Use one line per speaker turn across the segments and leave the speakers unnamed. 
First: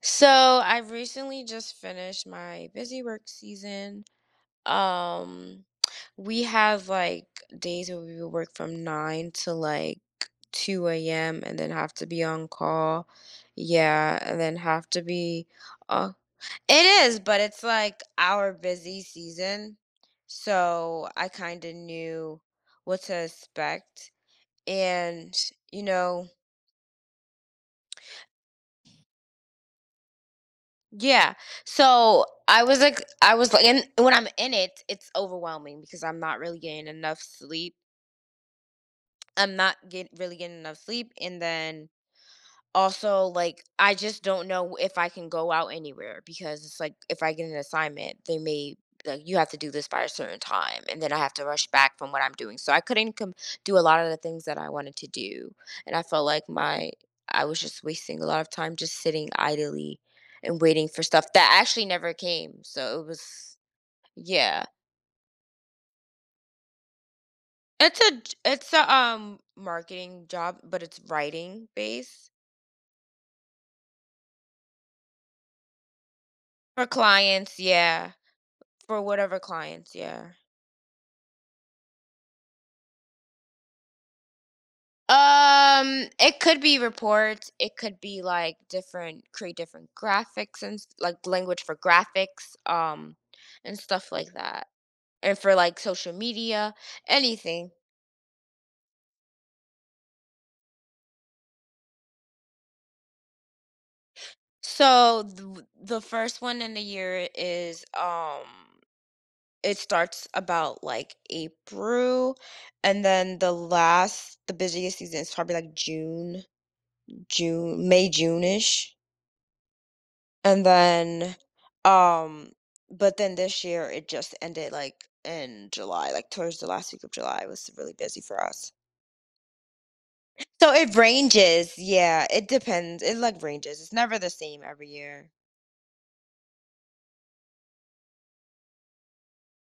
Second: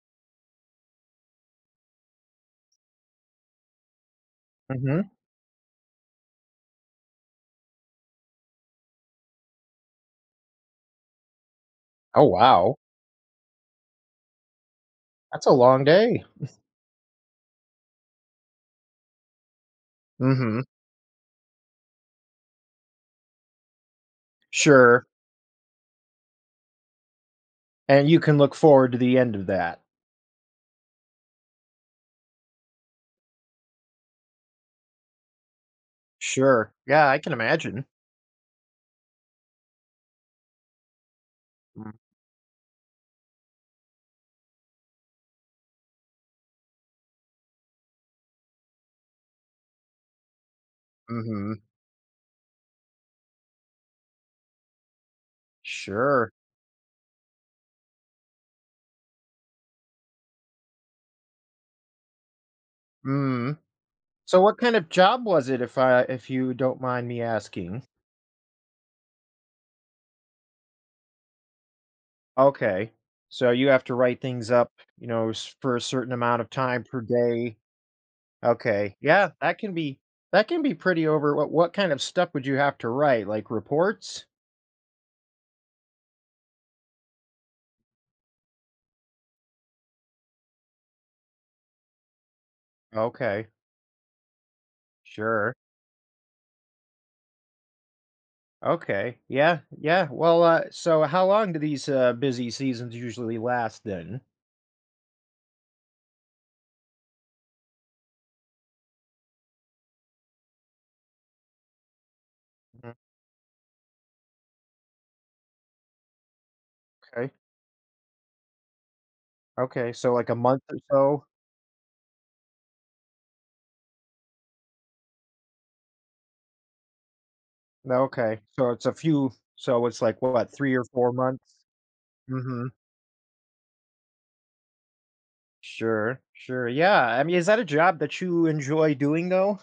So I recently just finished my busy work season.
Mhm.
Um, we have like days where we would work from nine to like 2 a.m. and then have to be
Oh,
on
wow.
call. Yeah, and then have to
That's
be
a long
uh
day.
it is, but it's like our busy season.
Mhm.
So I kind of knew what to expect.
Sure.
And you know,
And you can look forward to the end of that.
yeah. So and when I'm in it, it's overwhelming because I'm not really
Sure.
getting
Yeah, I
enough
can
sleep.
imagine.
I'm not get, really getting enough sleep. And then
Mm,
also like I just don't know if I can go out anywhere because it's like if I get an assignment, they may like you have to do this by a certain time and then I have to
mhm.
rush back from what I'm doing. So I couldn't com- do a lot of the things that I wanted to do. And I felt
Sure.
like my I was just wasting a lot of time just sitting idly and waiting for stuff that actually never came. So it was
Mm. So what
yeah.
kind of job was it if you don't mind me asking?
It's a marketing job, but it's writing based
Okay. So you have to write things up, for a certain amount of time
for
per day.
clients, yeah.
Okay.
For
Yeah,
whatever
that can
clients,
be
yeah.
that can be pretty over what kind of stuff would you have to write? Like reports?
It could be reports. It could be like create different graphics and like language for graphics,
Okay.
and stuff like that. And
Sure.
for like social media, anything.
Okay. Yeah. Yeah. Well, so how long do these busy seasons usually last then?
So the first one in the year is it starts about like April and then the busiest season is probably like June,
Okay.
May, June-ish.
Okay. So like a month
And
or so?
then, um, but then this year it just ended like in July, like towards the last week of July. It was really
No.
busy
Okay.
for
So
us.
it's a few. So it's like what,
So
three or
it
four months?
ranges. Yeah, it
Mm-hmm.
depends. It like ranges. It's never the same every year.
Sure. Sure. Yeah. I mean, is that a job that you enjoy doing though?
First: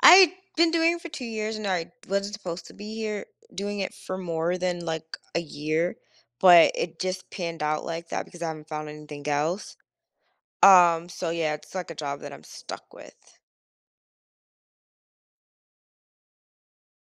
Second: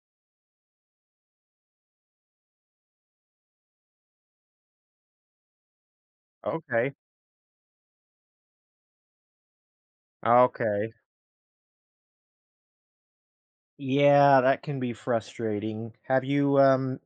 I've been doing it for 2 years and I wasn't supposed to be here doing it for more than like a year, but
Okay.
it just panned out like that because I haven't found anything else.
Okay.
So yeah, it's like a job that I'm stuck with.
Yeah, that can be frustrating. Have you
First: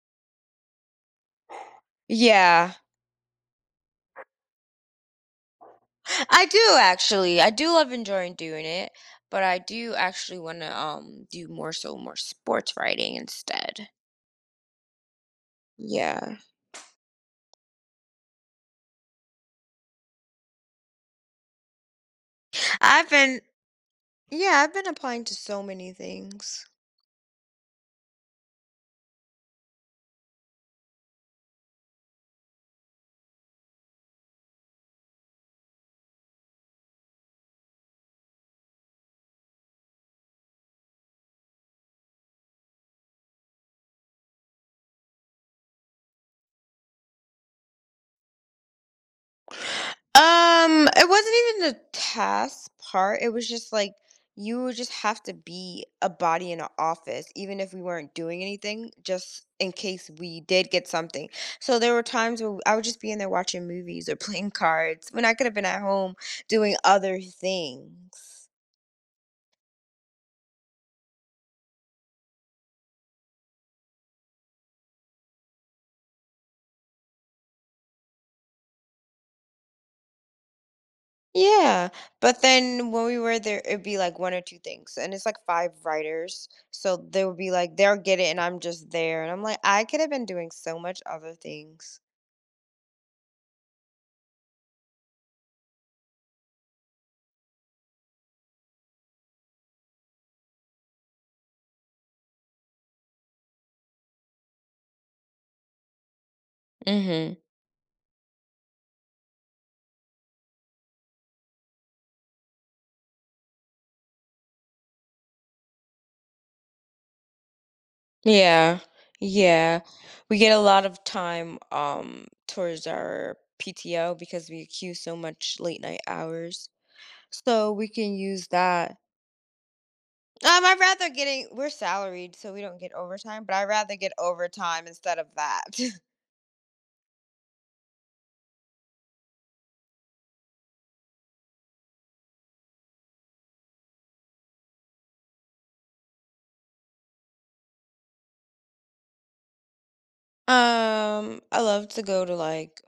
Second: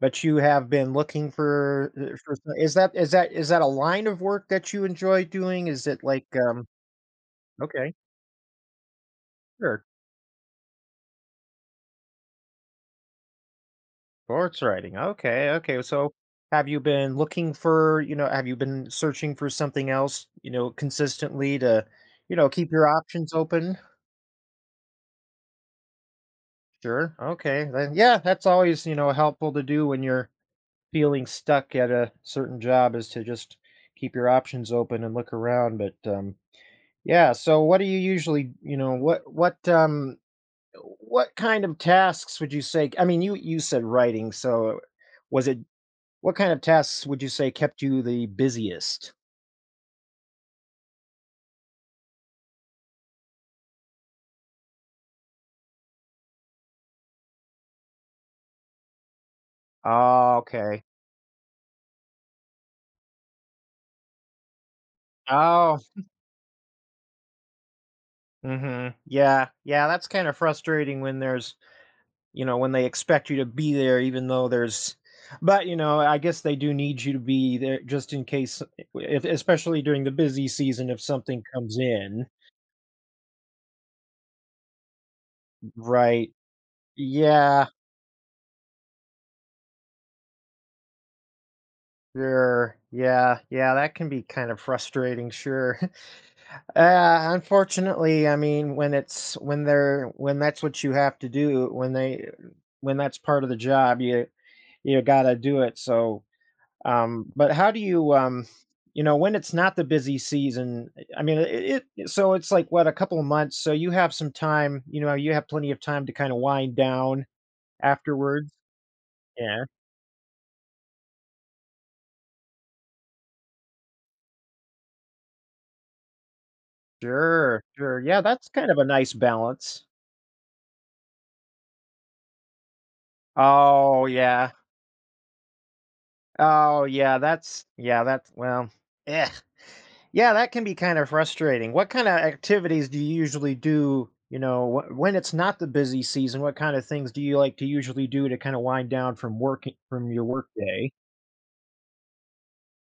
but you have been looking for
Yeah.
is that a line of work that you enjoy doing? Is it like,
I do actually. I do love
okay,
enjoying doing it, but I
sure.
do actually want to do more so more sports writing instead.
Sports writing. Okay, okay. So
Yeah.
have you been searching for something else, consistently to, keep your
I've
options
been
open?
yeah, I've been applying to so many things.
Sure. Okay. Then yeah, that's always, helpful to do when you're feeling stuck at a certain job is to just keep your options open and look around. But yeah, so what do you usually, what kind of tasks would you say? I mean, you said writing, so was it what kind of tasks would you say kept you the busiest?
It wasn't even the task part. It was just like you would just have to be a body in an office, even if we weren't doing anything, just in case
Oh,
we did
okay.
get something. So there were times where I would just be in there watching movies or playing cards when I could have been
Oh,
at home doing other things.
mhm. Yeah. Yeah, that's kind of frustrating when there's, when they expect you to be there even though there's, but, I guess they do need you to be there just in case, if, especially during the busy season, if something comes
Yeah,
in,
but then when we were there, it'd be like one or two things, and it's like five
right?
writers, so they would be
Yeah.
like, they'll get it, and I'm just there, and I'm like, I could have been doing so much other things.
Sure. Yeah. Yeah, that can be kind of frustrating, sure. Unfortunately, I mean, when it's when they're when that's what you have to do, when that's part of the job, you gotta do it. So,
Mm-hmm.
but how do you, when it's not the busy season? I mean, it so it's like what, a couple of months, so you have some time. You know, you have plenty of time to kind of wind down afterwards.
Yeah.
Yeah,
Yeah. We get a lot of time towards our PTO because we accuse so much late night hours.
sure,
So we
sure.
can
Yeah, that's
use
kind of a
that.
nice balance.
I'd rather getting we're salaried, so we don't get overtime, but I'd rather
Oh
get
yeah,
overtime instead of that.
oh yeah. That's, yeah. That's, well, yeah. Yeah, that can be kind of frustrating. What kind of activities do you usually do? You know, when it's not the busy season, what kind of things do you like to usually do to kind of wind down from working, from your work day?
I love to go to like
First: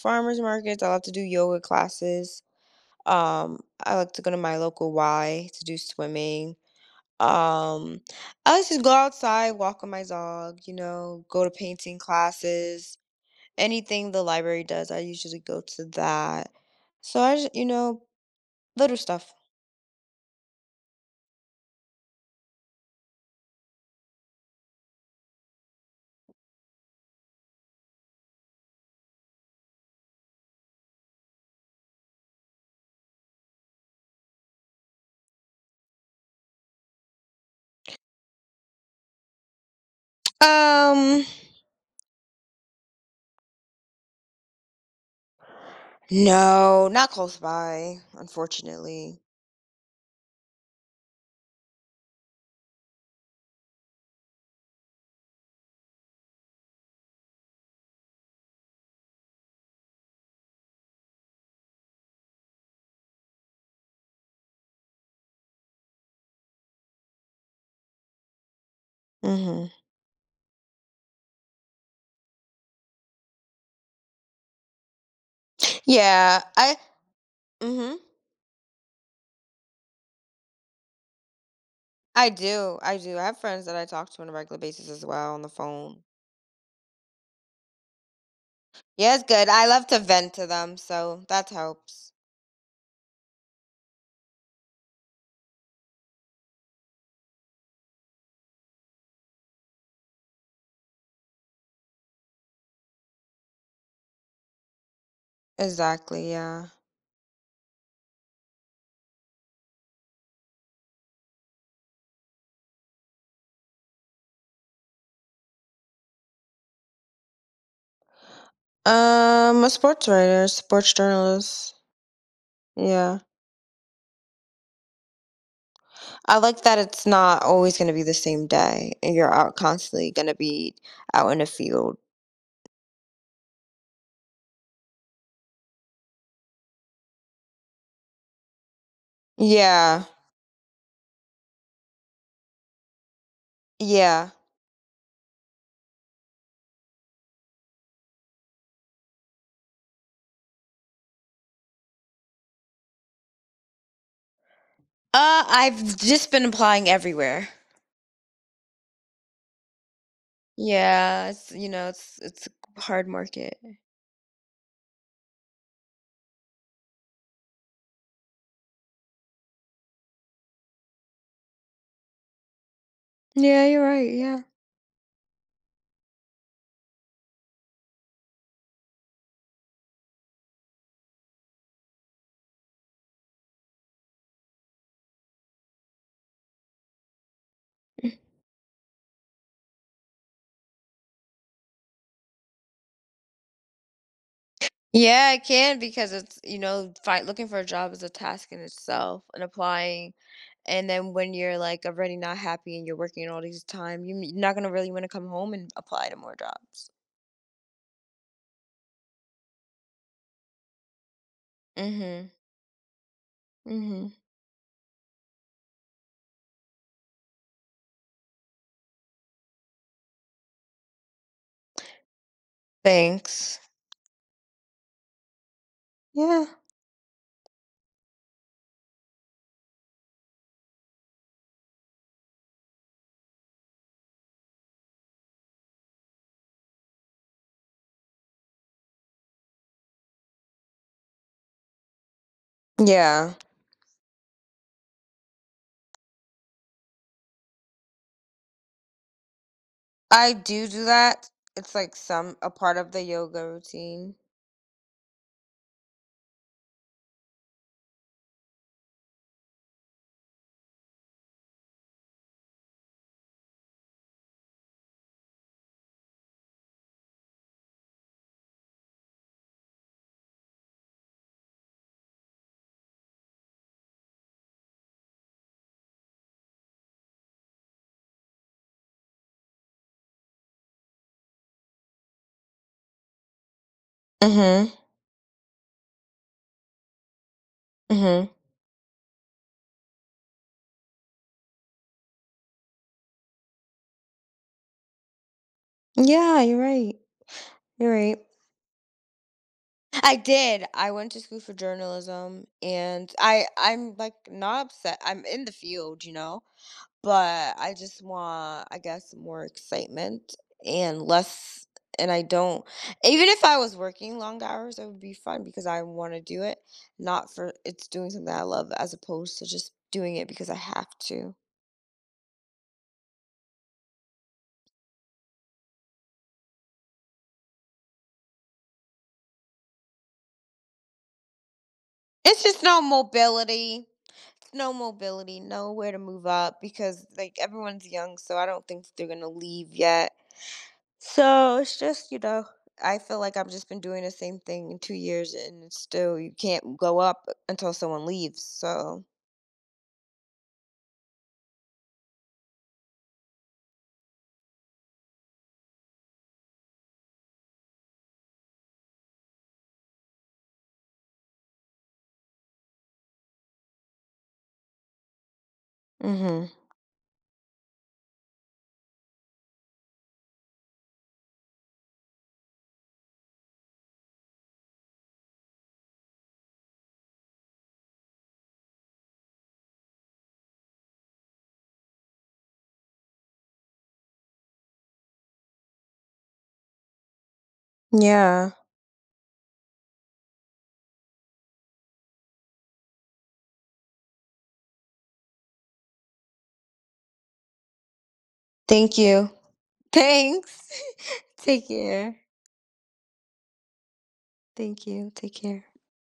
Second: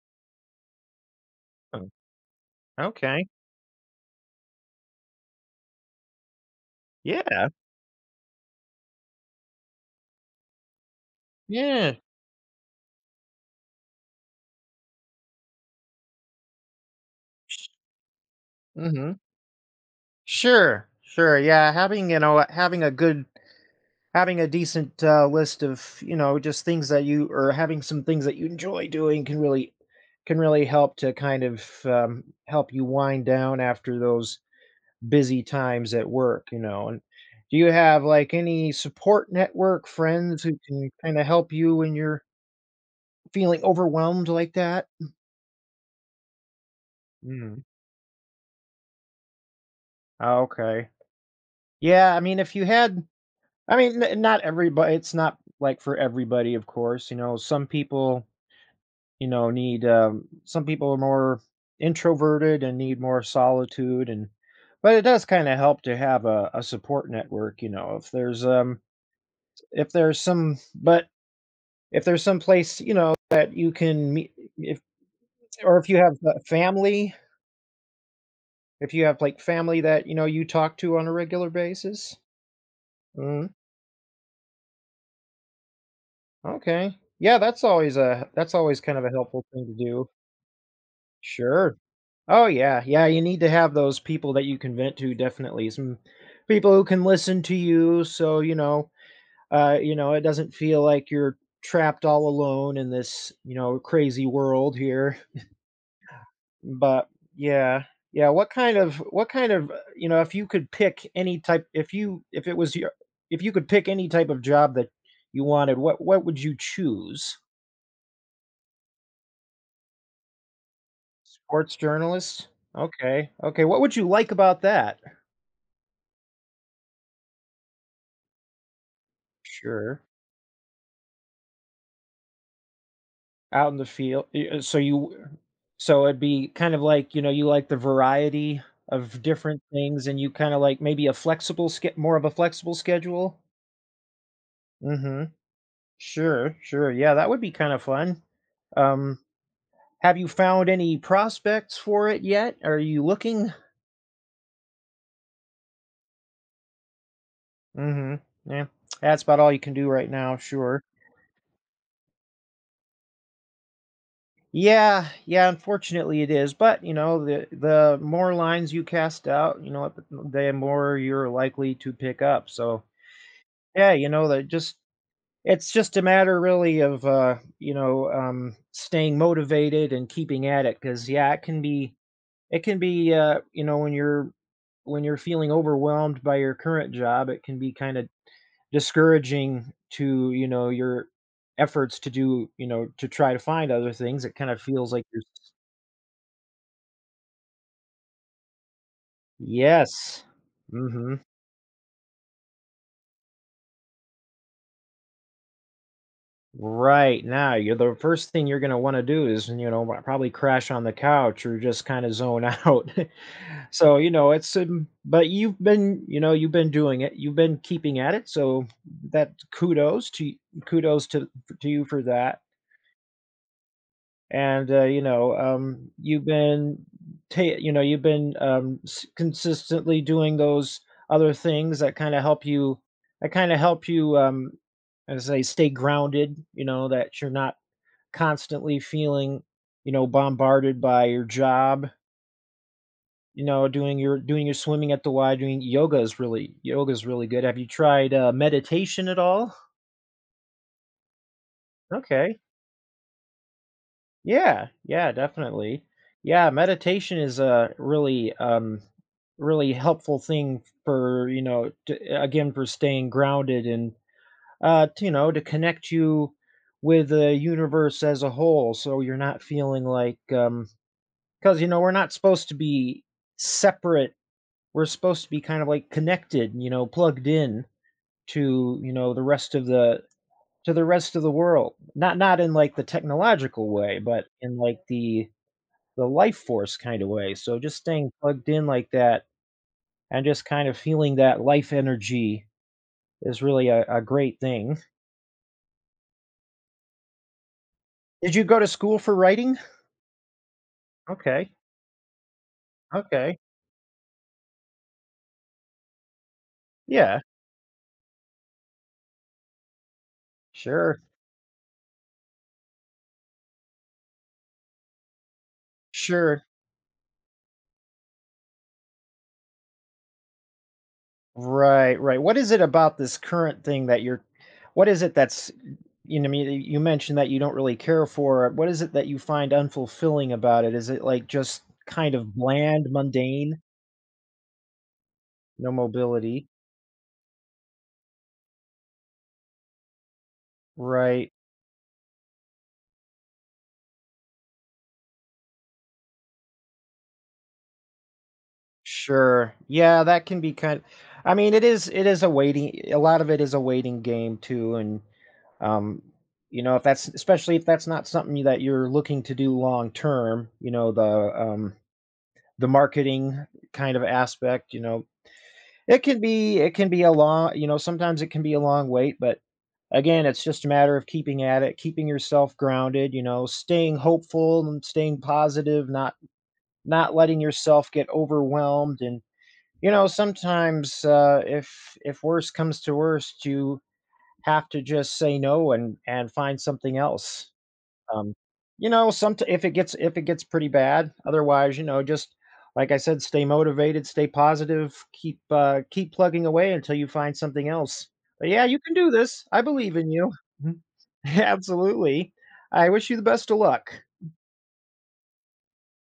farmers markets. I love to do yoga
Oh,
classes.
okay.
Um, I like to go to my local Y to do swimming.
Yeah.
Um, I would just go outside, walk on my dog, you know, go to
Yeah.
painting classes, anything the library does, I usually go to that. So I just, you know, little
Hmm.
stuff.
Sure. Sure. Yeah. Having a decent, list of, just things that you, or having some things that you enjoy doing can really, help to kind of, help you wind down after those busy times at work, and do you have, like, any support network, friends who can kinda
Um,
help you when you're feeling overwhelmed like that?
no, not close
Mm.
by, unfortunately.
Oh, okay. Yeah, I mean, if you had I mean, n not everybody. It's not, like, for everybody, of course. You know, some people, need, some people are more introverted and need more solitude, and but it does kinda help to have a support network, you know,
Mm-hmm.
if there's some but if there's some place, that you can meet, if or if you have a
Yeah, I,
family,
mm-hmm.
if you have, like, family that, you talk to on a regular basis?
I do. I do. I have
Mhm,
friends that I talk to on a regular basis as well on the phone.
okay. Yeah, that's always a, that's always kind of a
Yeah, it's
helpful
good. I
thing to
love to
do.
vent to them, so that
Sure.
helps.
Oh, yeah, yeah, you need to have those people that you can vent to, definitely, some people who can listen to you, so, you know, it doesn't feel like you're trapped all alone in this, you know, crazy world here.
Exactly, yeah.
But yeah, yeah, what kind of, you know, if you could pick any type if it was your, if you could pick any type of job that you wanted, what would you choose?
A sports writer, sports journalist.
Sports journalist?
Yeah.
Okay. Okay, what would you like about that?
I like that it's not always gonna be the same day and you're out
Sure.
constantly gonna be out in the field.
Out in the field. So you, so it'd be kind of like, you know, you like the variety of different
Yeah.
things and you kind of like maybe more of a flexible schedule?
Yeah.
Mhm. Sure, sure. Yeah, that would be kind of fun. Um, have you found any prospects for it yet? Are you looking?
I've just been applying everywhere.
Mhm. Yeah. That's about all you can do right now, sure.
Yeah, it's you know, it's a hard market.
Yeah, yeah, unfortunately it is, but you know, the more lines you cast out, you know, the more you're likely to pick up. So,
Yeah, you're
yeah, you
right,
know,
yeah.
that just, it's just a matter really of, staying motivated and keeping at it, because yeah, it can be, you know, when you're, when you're feeling overwhelmed by your current job, it can be kind of discouraging to, you know, your efforts to do, you know, to try to find other things. It kind of feels like you're—
Yeah, it can because it's you know, fight looking for a job is a task in itself and applying.
Yes.
And then
Mhm.
when you're like already not happy and you're working all these time, you're not gonna really want to come home and apply to more jobs.
Right now, you're, the first thing you're gonna wanna do is, you know, probably crash on the couch or just kinda
Mhm.
zone out. So, you
Mhm.
know, it's, but you've been, you know, you've been doing it, you've been keeping at it, so, that, kudos to kudos to you for that,
Thanks.
and, you know, you've
Yeah.
been, ta you know, you've been, s consistently doing those other things that kinda help you, that kinda help you, um, as I say, stay grounded, you know, that you're not constantly feeling, you know, bombarded by your job,
Yeah.
you know, doing your, swimming at the Y, doing yoga is really, good. Have you tried, meditation at all?
I do do that. It's like some
Okay.
a part of the yoga routine.
Yeah, yeah, definitely. Yeah, meditation is a really, really helpful thing for, you know, to, again, for staying grounded and, to, you know, to connect you with the universe as a whole, so you're not feeling like, because, you know, we're not supposed to be separate. We're supposed to be kind of like connected, you know, plugged in to, you know, the rest of the to the rest of the world. Not, not in like the technological way, but in
Mhm.
like the life force kind of way. So just staying
Mhm.
plugged in like that and just kind of feeling that life energy is really a great thing.
Yeah, you're right. You're right.
Did you go to school for writing?
I did. I went to school
Okay.
for journalism and
Okay.
I'm like not upset. I'm in the field, you know.
Yeah.
But I just want, I guess, more excitement
Sure.
and less. And I don't, even if I was working long hours, it would be fun because I want to do
Sure.
it, not for it's doing something I love as opposed to just doing it because I have to.
Right, right. What is it about this current thing that you're, what is it that's you know, I mean, you mentioned that you don't really care for it. What is it that you find unfulfilling about it? Is it like just kind of
It's just no
bland, mundane,
mobility, no mobility,
no
nowhere to move
mobility?
up because like everyone's young, so I don't think they're going to leave yet.
Right.
So it's just, you know, I feel like I've just been doing the same thing in 2 years and it's still you can't go up until someone leaves. So,
Sure. Yeah, that can be kind— I mean, it is a waiting, a lot of it is a waiting game too, and um you know, if that's, especially if that's not something that you're looking to do long term, you know, the, the marketing kind of aspect, you know,
hmm,
it can be a long, you know, sometimes it can be a long wait, but again, it's just a matter of keeping at it, keeping yourself grounded, you know, staying hopeful and staying positive, not, not letting yourself get overwhelmed, and you know, sometimes, if worse comes to worst, you have to just say no and, and find something else. Um,
yeah.
you know, somet if it gets pretty bad, otherwise, you know, just like I said, stay motivated, stay positive, keep, keep plugging away until you find something else. But yeah, you can
Thank
do
you.
this. I believe in you.
Thanks. Take care.
Absolutely. I wish you the best of luck.
Thank you. Take care.